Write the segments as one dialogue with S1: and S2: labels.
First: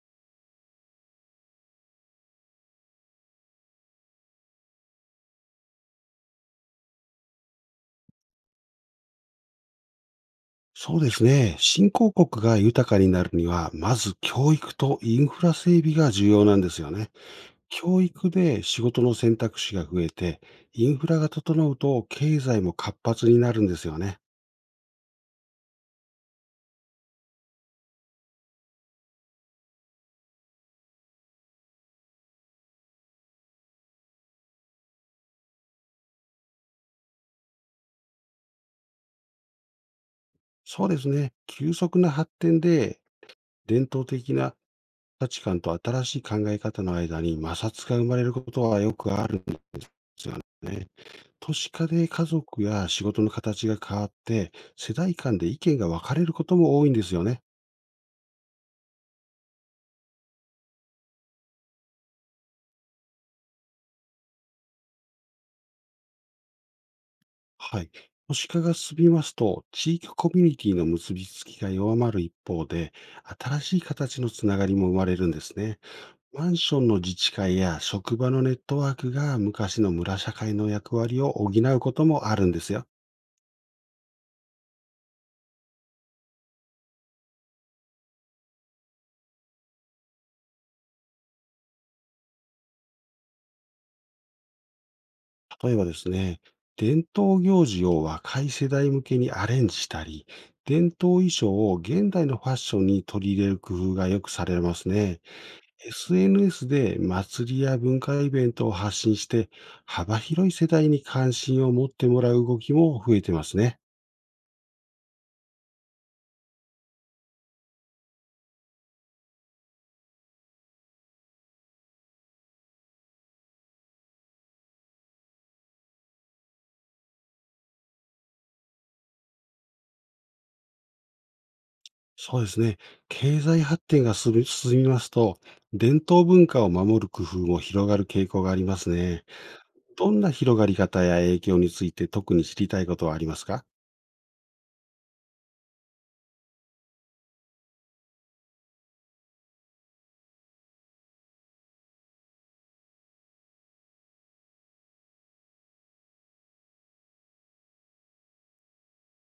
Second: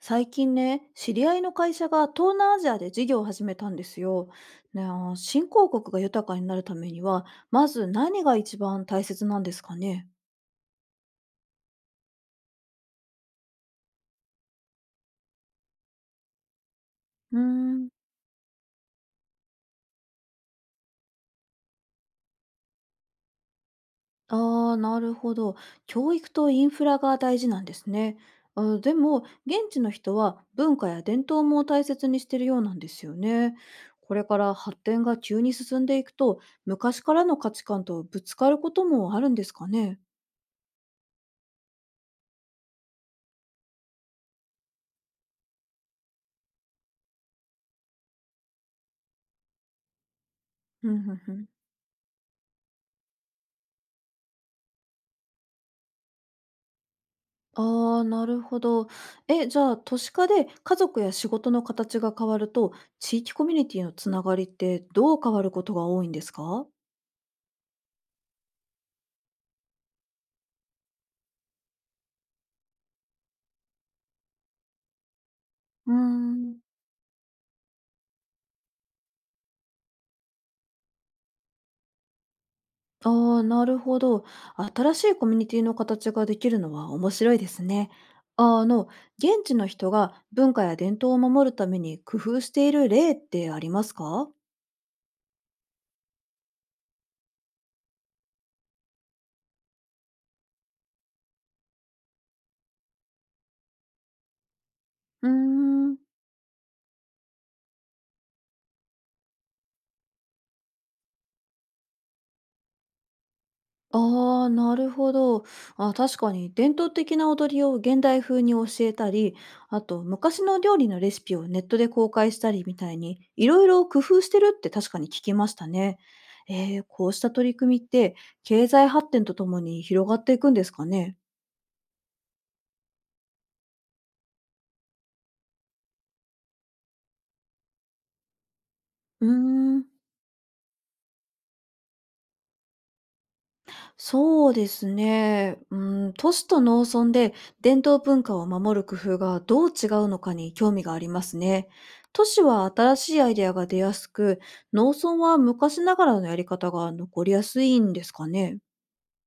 S1: 最近ね、知り合いの会社が東南アジアで事業を始めたんですよ。新興国が豊かになるためには、まず何が一番大切なんですかね。
S2: そうですね。新興国が豊かになるには、まず教育とインフラ整備が重要なんですよね。
S1: うーん。
S2: 教育で仕事の選択肢が増えて、インフラが整うと経済も活発になるんですよね。
S1: ああ、なるほど。教育とインフラが大事なんですね。でも、現地の人は文化や伝統も大切にしてるようなんですよね。これから発展が急に進んでいくと、昔からの価値観とぶつかることもあるんですかね。
S2: そうですね。急速な発展で、伝統的な価値観と新しい考え方の間に摩擦が生まれることはよくあるんですよね。
S1: うんうんうん。
S2: 都市化で家族や仕事の形が変わって、世代間で意見が分かれることも多いんですよね。
S1: ああ、なるほど。じゃあ、都市化で家族や仕事の形が変わると、地域コミュニティのつながりってどう変わることが多いんですか？
S2: はい。都市化が進みますと、地域コミュニティの結びつきが弱まる一方で、新しい形のつながりも生まれるんですね。
S1: うー
S2: マン
S1: ん。
S2: ションの自治会や職場のネットワークが昔の村社会の役割を補うこともあるんですよ。
S1: ああ、なるほど。新しいコミュニティの形ができるのは面白いですね。ああの、現地の人が文化や伝統を守るために工夫している例ってありますか？
S2: 例えばですね、伝統行事を若い世代向けにアレンジしたり、伝統衣装を現代のファッションに取り入れる工夫がよくされますね。
S1: うーん。
S2: SNS で祭りや文化イベントを発信して、幅広い世代に関心を持ってもらう動きも増えてますね。
S1: ああ、なるほど。確かに伝統的な踊りを現代風に教えたり、あと昔の料理のレシピをネットで公開したりみたいに、いろいろ工夫してるって確かに聞きましたね。こうした取り組みって経済発展とともに広がっていくんですかね。
S2: そうですね。経済発展が進みますと、伝統文化を守る工夫も広がる傾向があります
S1: う
S2: ね。
S1: ーん。
S2: どんな広がり方や影響について特に知りたいことはありますか？
S1: そうですね。うん、都市と農村で伝統文化を守る工夫がどう違うのかに興味がありますね。都市は新しいアイデアが出やすく、農村は昔ながらのやり方が残りやすいんですかね。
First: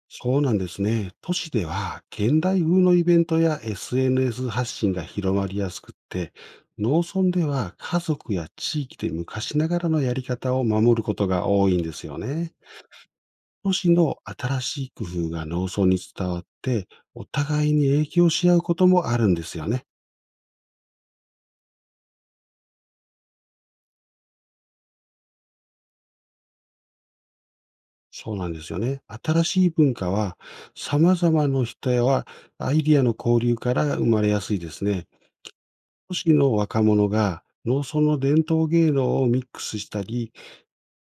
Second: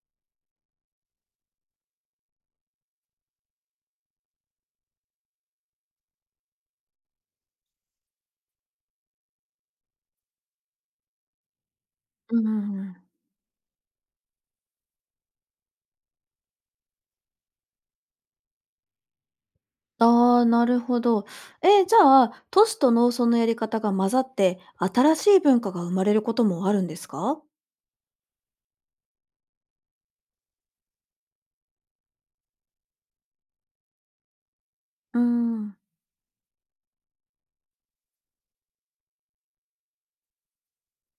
S2: そうなんですね。都市では現代風のイベントや SNS 発信が広まりやすくって、農村では家族や地域で昔ながらのやり方を守ることが多いんですよ
S1: う
S2: ね。
S1: ん。
S2: 都市の新しい工夫が農村に伝わって、お互いに影響し合うこともあるんですよね。
S1: ああ、なるほど。じゃあ、都市と農村のやり方が混ざって、新しい文化が生まれることもあるんですか？
S2: そうなんですよね。新しい文化は様々な人やアイディアの交流から生まれやすいですね。
S1: うん。
S2: 都市の若者が農村の伝統芸能をミックスしたり、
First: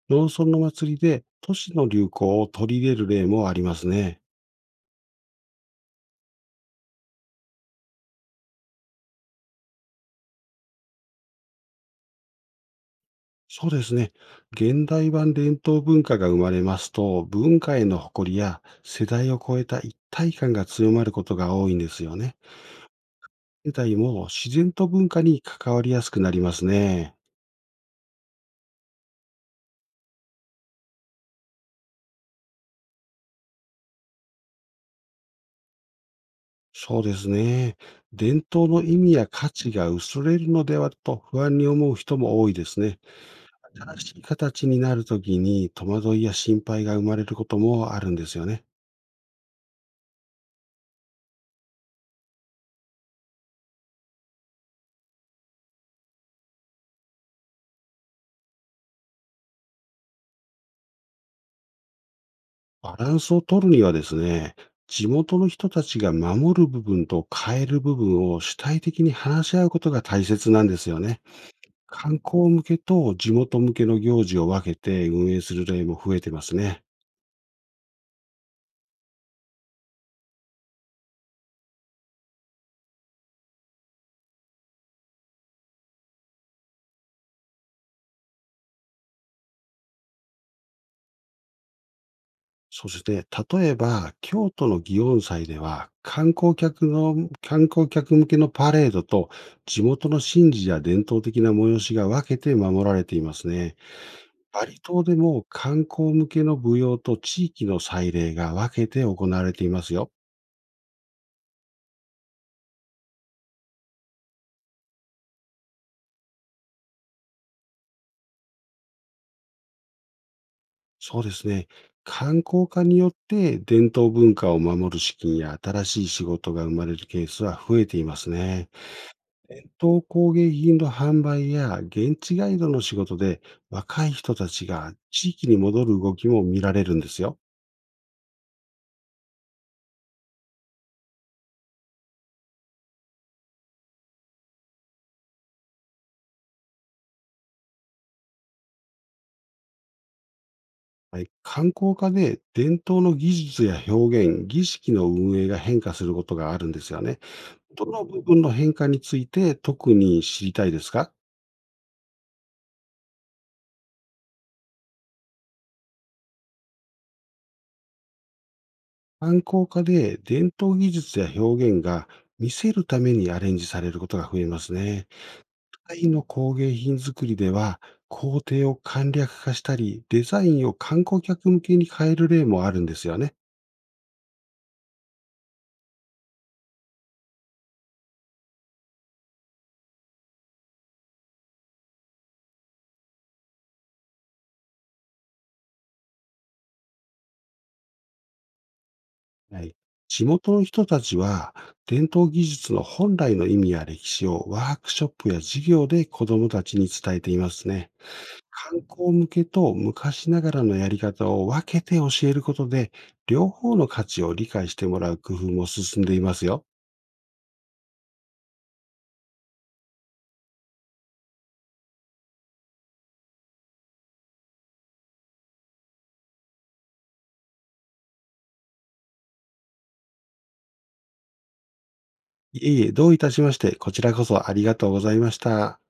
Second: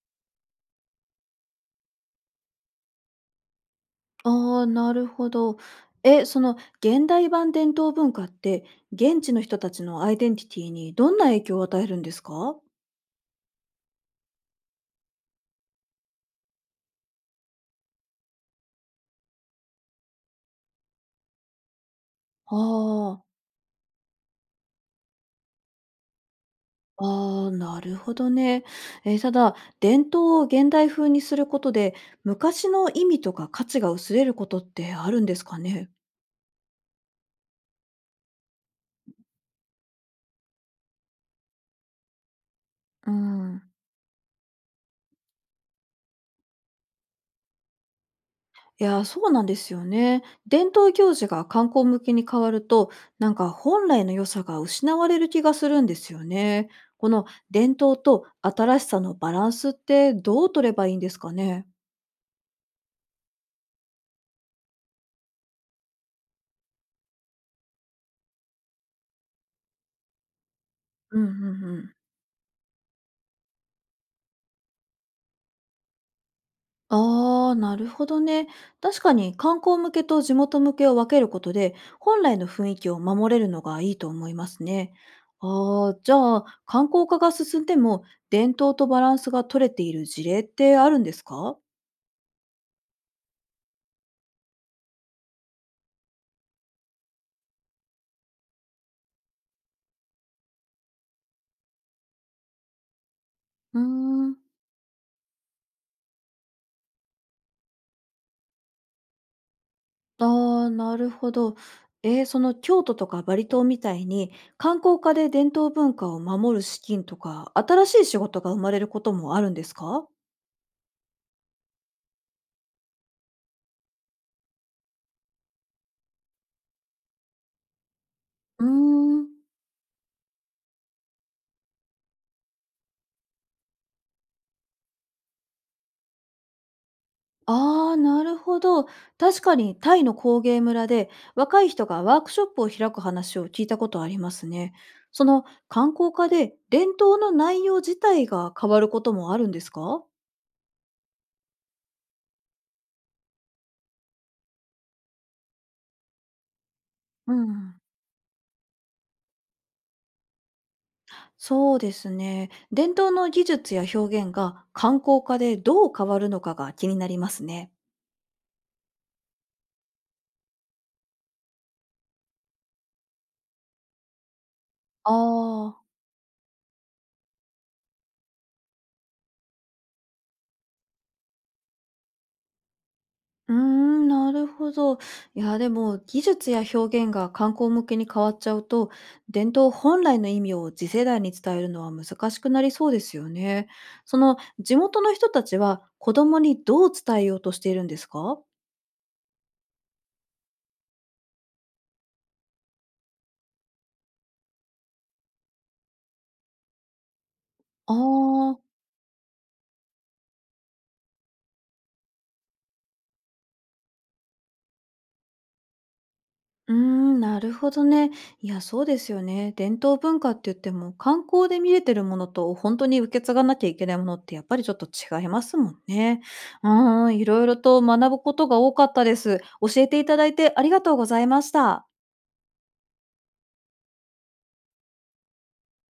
S2: 農村の祭りで都市の流行を取り入れる例もありますね。
S1: ああ、なるほど。その現代版伝統文化って、現地の人たちのアイデンティティにどんな影響を与えるんですか？
S2: そうですね。現代版伝統文化が生まれますと、文化への誇りや世代を超えた一体感が強まることが多いんですよね。
S1: ああ、
S2: 世代も自然と文化に関わりやすくなりますね。
S1: ああ、なるほどね。ただ、伝統を現代風にすることで、昔の意味とか価値が薄れることってあるんですかね？
S2: そうですね。伝統の意味や価値が薄れるのではと不安に思う人も多いですね。
S1: うん。
S2: 正しい形になるときに戸惑いや心配が生まれることもあるんですよね。
S1: いやー、そうなんですよね。伝統行事が観光向けに変わると、なんか本来の良さが失われる気がするんですよね。この伝統と新しさのバランスってどう取ればいいんですかね。
S2: バランスを取るにはですね、地元の人たちが守る部分と変える部分を主体的に話し合うことが大切なんですよ
S1: う
S2: ね。
S1: んうんうん。
S2: 観光向けと地元向けの行事を分けて運営する例も増えてますね。
S1: ああ、なるほどね。確かに観光向けと地元向けを分けることで、本来の雰囲気を守れるのがいいと思いますね。ああ、じゃあ観光化が進んでも伝統とバランスが取れている事例ってあるんですか？
S2: そして、例えば、京都の祇園祭では、観光客向けのパレードと、地元の神事や伝統的な催しが分けて守られていますね。
S1: うーん。
S2: バリ島でも観光向けの舞踊と地域の祭礼が分けて行われていますよ。
S1: ああ、なるほど。その京都とかバリ島みたいに観光化で伝統文化を守る資金とか新しい仕事が生まれることもあるんですか？
S2: そうですね。観光化によって伝統文化を守る資金や新しい仕事が生まれるケースは増えています
S1: うー
S2: ね。
S1: ん。
S2: 陶工芸品の販売や現地ガイドの仕事で若い人たちが地域に戻る動きも見られるんですよ。
S1: ああー、なるほど。確かにタイの工芸村で若い人がワークショップを開く話を聞いたことありますね。その観光化で伝統の内容自体が変わることもあるんですか？
S2: はい、観光化で伝統の技術や表現、儀式の運営が変化することがあるんですよね。
S1: うん。
S2: どの部分の変化について特に知りたいですか？
S1: そうですね。伝統の技術や表現が観光化でどう変わるのかが気になりますね。
S2: 観光化で伝統技術や表現が見せるためにアレンジされることが増えますね。
S1: ああ、
S2: タイの工芸品作りでは、工程を簡略化したり、デザインを観光客向けに変える例もあるんですよね。
S1: うーん、なるほど。いや、でも技術や表現が観光向けに変わっちゃうと、伝統本来の意味を次世代に伝えるのは難しくなりそうですよね。その地元の人たちは子供にどう伝えようとしているんですか？
S2: はい。地元の人たちは、伝統技術の本来の意味や歴史をワークショップや授業で子どもたちに伝えていますね。
S1: ああー。
S2: 観光向けと昔ながらのやり方を分けて教えることで、両方の価値を理解してもらう工夫も進んでいますよ。
S1: うーん、なるほどね。いや、そうですよね。伝統文化って言っても、観光で見れてるものと、本当に受け継がなきゃいけないものって、やっぱりちょっと違いますもんね。いろいろと学ぶことが多かったです。教えていただいてありがとうございました。
S2: いえいえ、どういたしまして、こちらこそありがとうございました。